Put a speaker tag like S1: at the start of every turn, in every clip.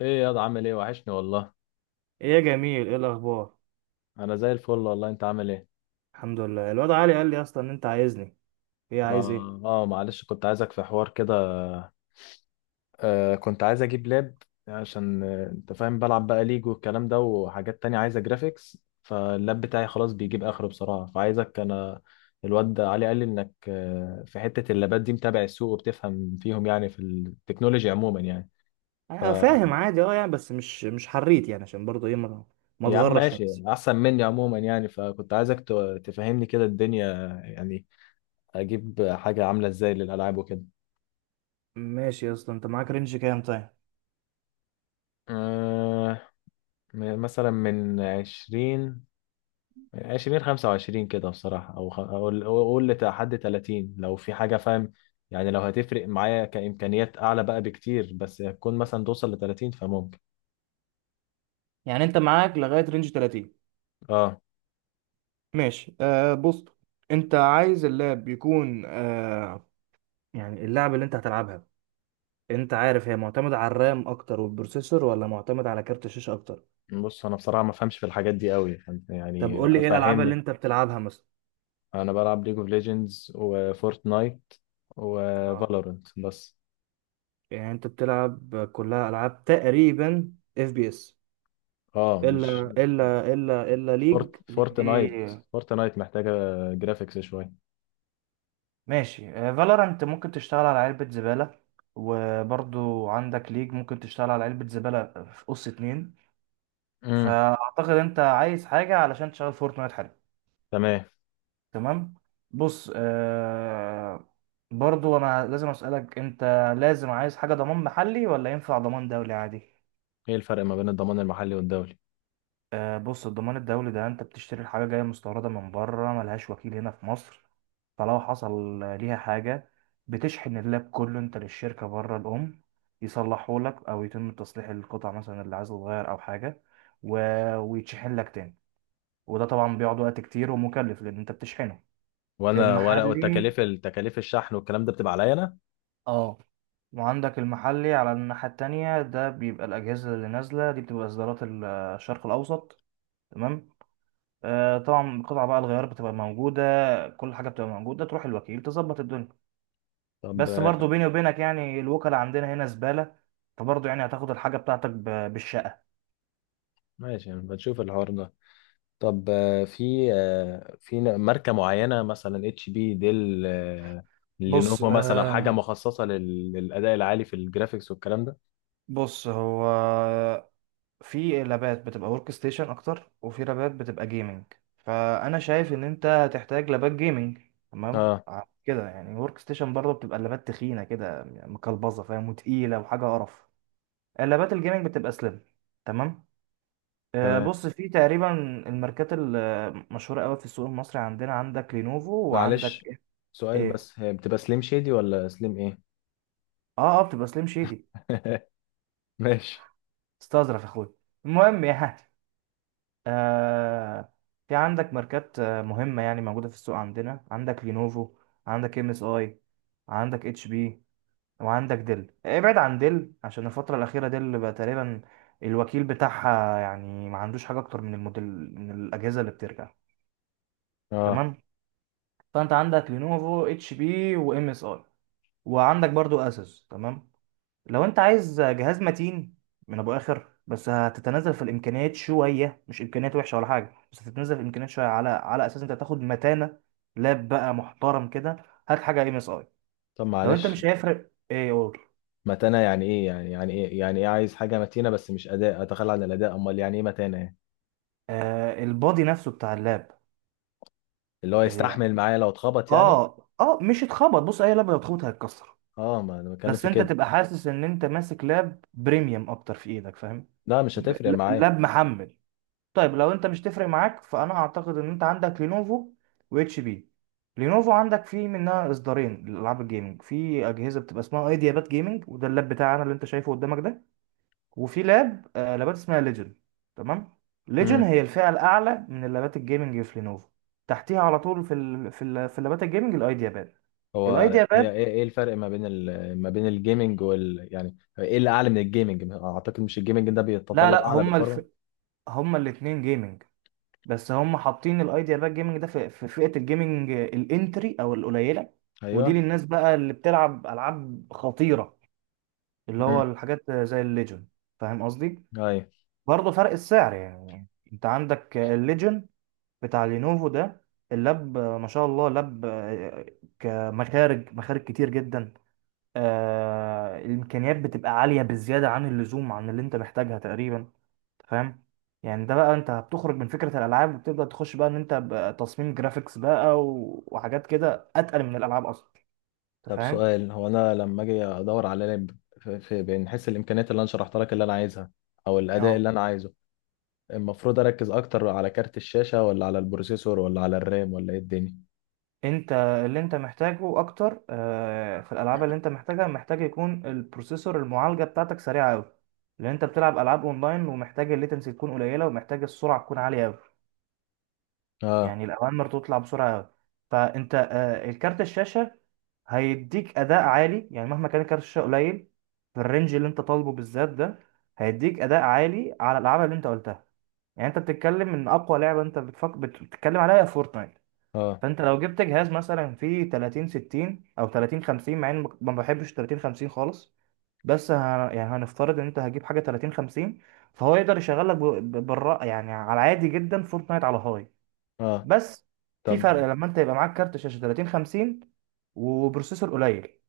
S1: ايه يا ده، عامل ايه؟ وحشني والله.
S2: ايه يا جميل، ايه الاخبار؟
S1: انا زي الفل والله، انت عامل ايه؟
S2: الحمد لله. الواد علي قال لي اصلا ان انت عايزني. ايه؟
S1: ما
S2: عايز ايه؟
S1: اه معلش، كنت عايزك في حوار كده. كنت عايز اجيب لاب. عشان انت فاهم، بلعب بقى ليج والكلام ده وحاجات تانية عايزة جرافيكس، فاللاب بتاعي خلاص بيجيب اخره بصراحة، فعايزك انا. الواد ده علي قال لي انك في حتة اللابات دي متابع السوق وبتفهم فيهم، يعني في التكنولوجيا عموما يعني. ف
S2: انا فاهم عادي، يعني بس مش حريت، يعني عشان برضه ايه، ما
S1: يا عم
S2: اتغرش في
S1: ماشي،
S2: نفسي.
S1: احسن مني عموما يعني، فكنت عايزك تفهمني كده الدنيا. يعني اجيب حاجة عاملة ازاي للالعاب وكده.
S2: ماشي يا اسطى، انت معاك رينج كام؟ طيب،
S1: آه مثلا من عشرين، عشرين خمسة وعشرين كده بصراحة، أو أقول أقول لحد تلاتين لو في حاجة فاهم. يعني لو هتفرق معايا كإمكانيات أعلى بقى بكتير بس هتكون مثلا توصل لتلاتين، فممكن.
S2: يعني انت معاك لغايه رينج 30؟
S1: أه.
S2: ماشي. آه، بص، انت عايز اللاب يكون، يعني اللعبه اللي انت هتلعبها، انت عارف هي معتمده على الرام اكتر والبروسيسور، ولا معتمد على كارت الشاشه اكتر؟
S1: بص، أنا بصراحة ما فهمش في الحاجات دي أوي، فأنت
S2: طب
S1: يعني
S2: قول لي ايه الالعاب اللي
S1: فهمني.
S2: انت بتلعبها مثلا.
S1: أنا بلعب ليج اوف ليجندز وفورتنايت
S2: آه.
S1: وفالورنت بس.
S2: يعني انت بتلعب كلها العاب تقريبا اف بي اس،
S1: أه، مش،
S2: الا
S1: فورت
S2: ليج دي.
S1: فورتنايت فورتنايت محتاجة جرافيكس شوية.
S2: ماشي، فالورانت ممكن تشتغل على علبة زبالة، وبرضو عندك ليج ممكن تشتغل على علبة زبالة في قص اتنين.
S1: امم.
S2: فأعتقد أنت عايز حاجة علشان تشتغل فورتنايت حلو.
S1: تمام.
S2: تمام. بص، برضو أنا لازم أسألك. أنت لازم عايز حاجة ضمان محلي، ولا ينفع ضمان دولي عادي؟
S1: ايه الفرق ما بين الضمان المحلي والدولي؟
S2: بص، الضمان الدولي ده انت بتشتري الحاجة جاية مستوردة من بره، ملهاش وكيل هنا في مصر. فلو حصل ليها حاجة، بتشحن اللاب كله انت للشركة بره الأم، يصلحهولك أو يتم تصليح القطع مثلا اللي عايز تتغير أو حاجة، و... ويتشحن لك تاني. وده طبعا بيقعد وقت كتير ومكلف، لأن انت بتشحنه.
S1: وانا ولا
S2: المحلي،
S1: التكاليف الشحن والكلام ده بتبقى عليا انا؟
S2: اه. وعندك المحلي على الناحية التانية، ده بيبقى الأجهزة اللي نازلة دي بتبقى إصدارات الشرق الأوسط. تمام. طبعا القطعة بقى، الغيار بتبقى موجودة، كل حاجة بتبقى موجودة، تروح الوكيل تظبط الدنيا.
S1: طب
S2: بس برضو بيني وبينك يعني الوكلاء عندنا هنا زبالة، فبرضو يعني هتاخد الحاجة بتاعتك بالشقة.
S1: ماشي، يعني بنشوف الحوار ده. طب ماركه معينه مثلا اتش بي، ديل،
S2: بص
S1: لينوفو مثلا حاجه
S2: آه
S1: مخصصه للاداء العالي في الجرافيكس والكلام ده؟
S2: بص هو، في لابات بتبقى ورك ستيشن أكتر، وفي لابات بتبقى جيمنج. فأنا شايف إن أنت هتحتاج لابات جيمنج. تمام،
S1: اه.
S2: كده يعني ورك ستيشن برضه بتبقى اللابات تخينة كده مكلبظة، فاهم، وتقيلة وحاجة قرف. اللابات الجيمنج بتبقى سليم. تمام.
S1: تمام.
S2: بص، في تقريبا الماركات المشهوره قوي في السوق المصري عندنا، عندك لينوفو، وعندك
S1: معلش،
S2: ايه...
S1: سؤال
S2: إيه؟
S1: بس، هي بتبقى سليم شادي ولا سليم ايه؟
S2: اه، اه، بتبقى سليم شيدي.
S1: ماشي.
S2: استظرف يا اخويا. المهم يعني، آه في عندك ماركات مهمه يعني موجوده في السوق عندنا، عندك لينوفو، عندك ام اس اي، عندك اتش بي، وعندك ديل. ابعد عن ديل عشان الفتره الاخيره ديل بقى تقريبا الوكيل بتاعها يعني ما عندوش حاجه اكتر من الموديل، من الاجهزه اللي بترجع.
S1: اه.
S2: تمام. فانت عندك لينوفو، اتش بي، وام اس اي، وعندك برضو اسوس. تمام. لو انت عايز جهاز متين من ابو اخر، بس هتتنازل في الامكانيات شويه، مش امكانيات وحشه ولا حاجه، بس هتتنازل في الامكانيات شويه، على اساس انت تاخد متانه، لاب بقى محترم كده، هات حاجه ام اس اي.
S1: طب
S2: لو انت
S1: معلش،
S2: مش هيفرق ايه قول.
S1: متانه يعني ايه؟ يعني يعني ايه، يعني ايه عايز حاجه متينه بس مش اداء، اتخلى عن الاداء؟ امال يعني ايه متانه يعني؟
S2: البادي نفسه بتاع اللاب،
S1: اللي هو يستحمل
S2: يعني
S1: معايا لو اتخبط يعني؟
S2: اه مش اتخبط، بص اي لاب لو اتخبط هيتكسر.
S1: اه، ما انا بتكلم
S2: بس
S1: في
S2: انت
S1: كده.
S2: تبقى حاسس ان انت ماسك لاب بريميوم اكتر في ايدك، فاهم؟
S1: لا مش هتفرق معايا.
S2: لاب محمل. طيب لو انت مش تفرق معاك، فانا اعتقد ان انت عندك لينوفو واتش بي. لينوفو عندك فيه منها اصدارين لالعاب الجيمنج. في اجهزه بتبقى اسمها ايدياباد جيمنج، وده اللاب بتاعنا اللي انت شايفه قدامك ده. وفي لابات اسمها ليجن. تمام. ليجن
S1: امم.
S2: هي الفئه الاعلى من اللابات الجيمنج في لينوفو. تحتيها على طول في اللابات الجيمنج الايدياباد
S1: هو هي
S2: الايدياباد
S1: ايه؟ الفرق ما بين ما بين الجيمنج يعني ايه اللي اعلى من الجيمنج؟ اعتقد مش الجيمنج ده
S2: لا،
S1: بيتطلب
S2: لا،
S1: اعلى بالفورمه.
S2: هما الاثنين جيمنج. بس هم حاطين الايديا بقى، الجيمنج ده في فئة الجيمنج الانتري او القليلة. ودي
S1: ايوه.
S2: للناس بقى اللي بتلعب العاب خطيرة، اللي هو
S1: امم.
S2: الحاجات زي الليجن. فاهم قصدي؟
S1: ايوه.
S2: برضه فرق السعر يعني. انت عندك الليجن بتاع لينوفو ده، اللاب ما شاء الله لاب، كمخارج كتير جدا. الامكانيات بتبقى عالية بالزيادة عن اللزوم عن اللي انت محتاجها تقريبا، فاهم؟ يعني ده بقى انت بتخرج من فكرة الالعاب، وبتبدأ تخش بقى ان انت بقى تصميم جرافيكس بقى، وحاجات كده اتقل من الالعاب اصلا. انت
S1: طب
S2: فاهم؟
S1: سؤال، هو انا لما اجي ادور على لعب، بنحس الامكانيات اللي انا شرحتها لك اللي انا عايزها، او الاداء
S2: اه
S1: اللي انا عايزه، المفروض اركز اكتر على كارت الشاشه ولا على البروسيسور ولا على الرام ولا ايه الدنيا؟
S2: انت اللي انت محتاجه اكتر في الالعاب اللي انت محتاجها، محتاج يكون البروسيسور، المعالجة بتاعتك سريعة قوي، لان انت بتلعب العاب اونلاين ومحتاج الليتنسي تكون قليلة، ومحتاج السرعة تكون عالية قوي.
S1: اه.
S2: يعني الاوامر تطلع بسرعة قوي. فانت الكارت الشاشة هيديك اداء عالي، يعني مهما كان كارت الشاشه قليل في الرينج اللي انت طالبه بالذات ده، هيديك اداء عالي على الالعاب اللي انت قلتها. يعني انت بتتكلم ان اقوى لعبه انت بتتكلم عليها هي فورتنايت.
S1: اه.
S2: فانت لو جبت جهاز مثلا فيه 30 60 او 30 50، مع اني ما بحبش 30 50 خالص، بس ه... يعني هنفترض ان انت هجيب حاجه 30 50، فهو يقدر يشغل لك بالرا يعني على عادي جدا فورتنايت على هاي.
S1: اه.
S2: بس في
S1: طب.
S2: فرق لما انت يبقى معاك كارت شاشه 30 50 وبروسيسور قليل،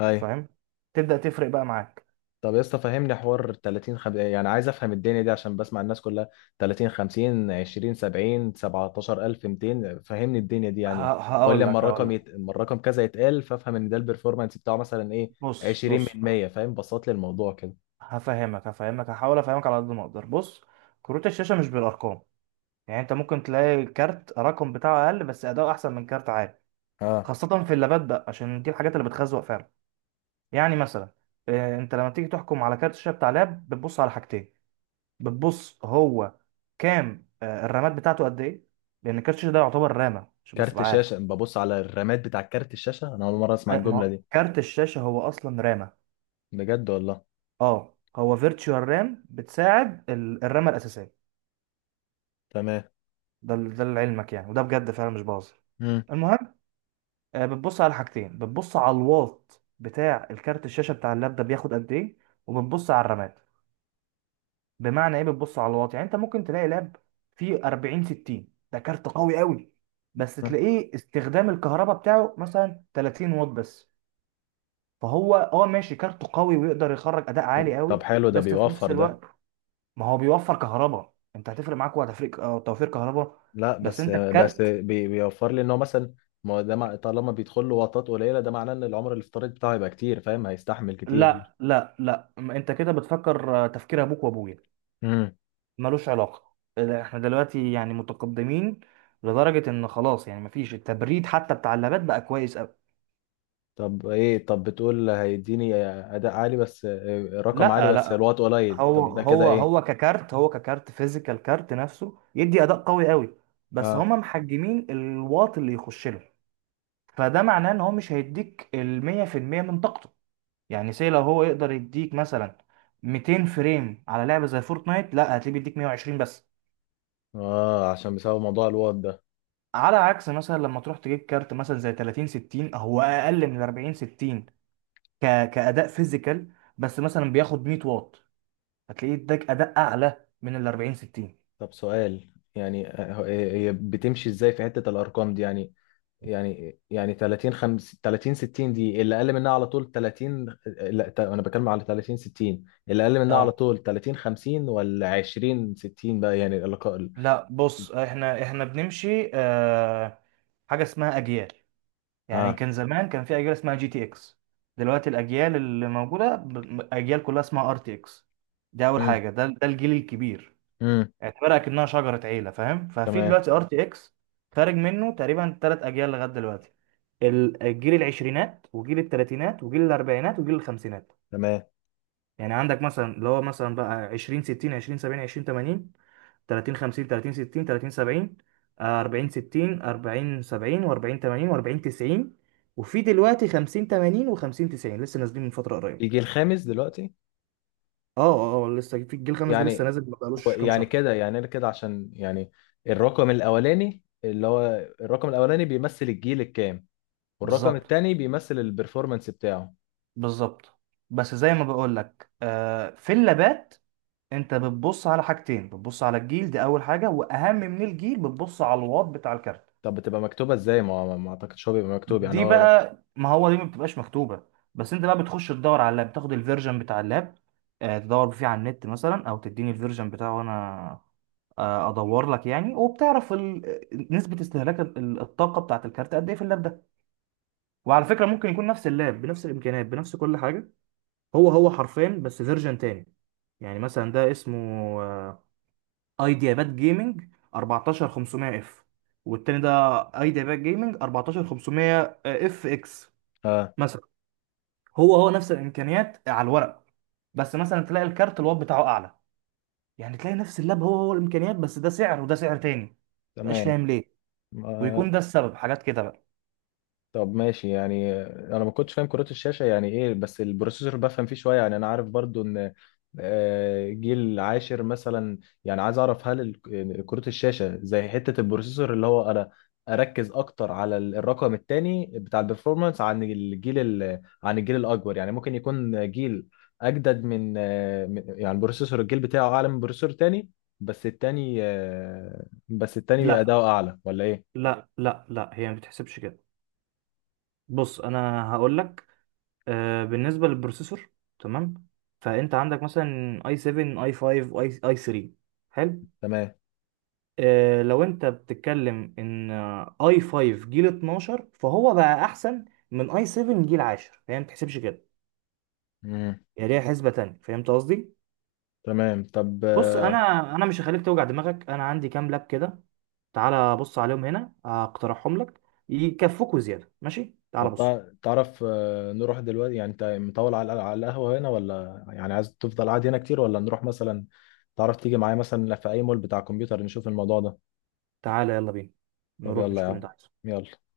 S1: ايوه.
S2: فاهم، تبدأ تفرق بقى معاك.
S1: طب يا اسطى فهمني حوار، 30 يعني عايز افهم الدنيا دي عشان بسمع الناس كلها، 30 50 20 70 17200، فهمني الدنيا دي يعني.
S2: ه-
S1: ولا
S2: هقول
S1: لما
S2: لك هقول
S1: الرقم
S2: لك
S1: لما الرقم كذا يتقال فافهم ان ده البرفورمانس بتاعه مثلا ايه،
S2: بص
S1: 20
S2: بص
S1: من 100، فاهم، بسط لي الموضوع كده.
S2: هفهمك، هحاول افهمك على قد ما اقدر. بص، كروت الشاشة مش بالارقام. يعني انت ممكن تلاقي كارت رقم بتاعه اقل بس اداؤه احسن من كارت عادي،
S1: اه.
S2: خاصة في اللابات بقى، عشان دي الحاجات اللي بتخزوق فعلا. يعني مثلا، انت لما تيجي تحكم على كارت الشاشة بتاع لاب بتبص على حاجتين. بتبص هو كام، الرامات بتاعته قد ايه، لان كارت الشاشة ده يعتبر رامة، عشان بس
S1: كارت
S2: تبقى عارف.
S1: شاشه ببص على الرامات بتاع كارت الشاشه؟ انا اول مره اسمع
S2: ما
S1: الجمله
S2: هو
S1: دي.
S2: كارت الشاشة هو اصلا رامة،
S1: بجد والله؟
S2: اه هو فيرتشوال رام بتساعد الرامه الاساسيه.
S1: تمام.
S2: ده لعلمك يعني، وده بجد فعلا، مش بهزر.
S1: امم.
S2: المهم، بتبص على حاجتين. بتبص على الواط بتاع الكارت الشاشه بتاع اللاب ده بياخد قد ايه، وبتبص على الرامات. بمعنى ايه بتبص على الواط؟ يعني انت ممكن تلاقي لاب فيه 40 60، ده كارت قوي قوي، بس تلاقيه استخدام الكهرباء بتاعه مثلا 30 واط بس. فهو ماشي، كارته قوي ويقدر يخرج اداء عالي
S1: طب
S2: قوي،
S1: حلو، ده
S2: بس في نفس
S1: بيوفر ده.
S2: الوقت ما هو بيوفر كهرباء، انت هتفرق معاك، وهتفرق توفير كهرباء.
S1: لا
S2: بس
S1: بس
S2: انت
S1: بس
S2: الكارت...
S1: بيوفر لي ان هو مثلا، ما هو ده طالما بيدخل له وطات قليله ده معناه ان العمر الافتراضي بتاعه هيبقى كتير، فاهم، هيستحمل كتير.
S2: لا، لا، لا، ما انت كده بتفكر تفكير ابوك وابويا،
S1: امم.
S2: ملوش علاقه. لا، احنا دلوقتي يعني متقدمين لدرجه ان خلاص، يعني مفيش، التبريد حتى بتاع اللابات بقى كويس قوي.
S1: طب ايه، طب بتقول هيديني اداء عالي بس رقم عالي
S2: لا،
S1: بس
S2: لا،
S1: الوات قليل،
S2: هو
S1: طب ده كده
S2: هو هو
S1: ايه؟
S2: ككارت، هو ككارت فيزيكال، كارت نفسه يدي اداء قوي قوي، بس
S1: اه.
S2: هما محجمين الواط اللي يخش له. فده معناه ان هو مش هيديك ال 100% من طاقته. يعني سي، لو هو يقدر يديك مثلا 200 فريم على لعبه زي فورتنايت، لا، هتلاقيه بيديك 120 بس.
S1: اه، عشان بسبب موضوع الوات ده.
S2: على عكس مثلا لما تروح تجيب كارت مثلا زي 30 60، هو اقل من 40 60 كاداء فيزيكال، بس مثلا بياخد 100 واط، هتلاقيه اداك اداء اعلى من ال 40 60.
S1: طب سؤال، يعني هي بتمشي ازاي في حته الارقام دي يعني 30 50 30 60 دي اللي اقل منها على طول 30، لا انا بتكلم على 30 60 اللي اقل منها على
S2: اه،
S1: طول 30 50 ولا 20 60 بقى يعني اللقاء.
S2: لا، بص، احنا بنمشي حاجه اسمها اجيال. يعني
S1: اه.
S2: كان زمان كان في اجيال اسمها جي تي اكس. دلوقتي الاجيال اللي موجوده اجيال كلها اسمها ار تي اكس. دي اول
S1: امم.
S2: حاجه، ده الجيل الكبير.
S1: امم.
S2: اعتبرها كأنها شجره عيله، فاهم. ففي
S1: تمام.
S2: دلوقتي ار تي اكس خارج منه تقريبا ثلاث اجيال لغايه دلوقتي، الجيل العشرينات، وجيل الثلاثينات، وجيل الاربعينات، وجيل الخمسينات.
S1: تمام.
S2: يعني عندك مثلا اللي هو مثلا بقى 20 60، 20 70، 20 80، 30 50، 30 60، 30 70، 40 60، 40 70، و40 80، و40 90، وفي دلوقتي 50 80 و50 90 لسه نازلين من فترة قريبة.
S1: يجي الخامس دلوقتي
S2: اه، اه، لسه في الجيل الخامس ده لسه
S1: يعني.
S2: نازل، ما بقالوش كام
S1: يعني
S2: شهر.
S1: كده يعني انا كده عشان يعني الرقم الاولاني اللي هو الرقم الاولاني بيمثل الجيل الكام، والرقم
S2: بالظبط.
S1: التاني بيمثل البرفورمانس بتاعه.
S2: بالظبط. بس زي ما بقول لك، في اللابات انت بتبص على حاجتين. بتبص على الجيل، دي اول حاجه، واهم من الجيل بتبص على الواط بتاع الكارت.
S1: طب بتبقى مكتوبة ازاي؟ ما اعتقدش هو بيبقى مكتوب يعني
S2: دي
S1: هو.
S2: بقى، ما هو دي ما بتبقاش مكتوبه. بس انت بقى بتخش تدور على اللاب، تاخد الفيرجن بتاع اللاب، تدور فيه على النت مثلا، او تديني الفيرجن بتاعه وانا ادور لك يعني، وبتعرف نسبه استهلاك الطاقه بتاعه الكارت قد ايه في اللاب ده. وعلى فكره ممكن يكون نفس اللاب بنفس الامكانيات بنفس كل حاجه، هو هو، حرفين بس فيرجن تاني. يعني مثلا ده اسمه آه، ايديا باد جيمنج 14500 اف، والتاني ده ايديا باد جيمنج 14500 اف اكس
S1: اه.
S2: مثلا. هو هو نفس الامكانيات على الورق، بس مثلا تلاقي الكارت الوات بتاعه اعلى. يعني تلاقي نفس اللاب، هو هو الامكانيات، بس ده سعر وده سعر تاني. مبقاش
S1: تمام.
S2: فاهم ليه.
S1: ما
S2: ويكون ده السبب، حاجات كده بقى.
S1: طب ماشي، يعني انا ما كنتش فاهم كروت الشاشه يعني ايه، بس البروسيسور بفهم فيه شويه يعني، انا عارف برضو ان جيل عاشر مثلا. يعني عايز اعرف، هل كروت الشاشه زي حته البروسيسور، اللي هو انا اركز اكتر على الرقم الثاني بتاع البرفورمانس عن الجيل عن الجيل الاكبر؟ يعني ممكن يكون جيل اجدد من يعني بروسيسور الجيل بتاعه اعلى من بروسيسور تاني، بس التاني بس التاني
S2: لا،
S1: اداؤه اعلى، ولا ايه؟
S2: لا، لا، لا، هي ما بتحسبش كده. بص انا هقول لك. بالنسبه للبروسيسور. تمام. فانت عندك مثلا اي 7، اي 5، اي 3. حلو. لو انت بتتكلم ان اي 5 جيل 12، فهو بقى احسن من اي 7 جيل 10. هي ما بتحسبش كده.
S1: تمام.
S2: هي ليها حسبة تانية، فهمت قصدي؟
S1: تمام. طب.
S2: بص، انا مش هخليك توجع دماغك. انا عندي كام لاب كده، تعالى بص عليهم هنا اقترحهم لك، يكفوك وزيادة. ماشي، تعالى
S1: طب
S2: بص.
S1: تعرف، نروح دلوقتي؟ يعني انت مطول على القهوة هنا ولا يعني عايز تفضل قاعد هنا كتير، ولا نروح مثلا، تعرف تيجي معايا مثلا في اي مول بتاع كمبيوتر نشوف الموضوع ده.
S2: تعالى يلا بينا،
S1: طب
S2: نروح
S1: يلا يا
S2: نشوف اللي انت
S1: عم،
S2: عايزه.
S1: يلا.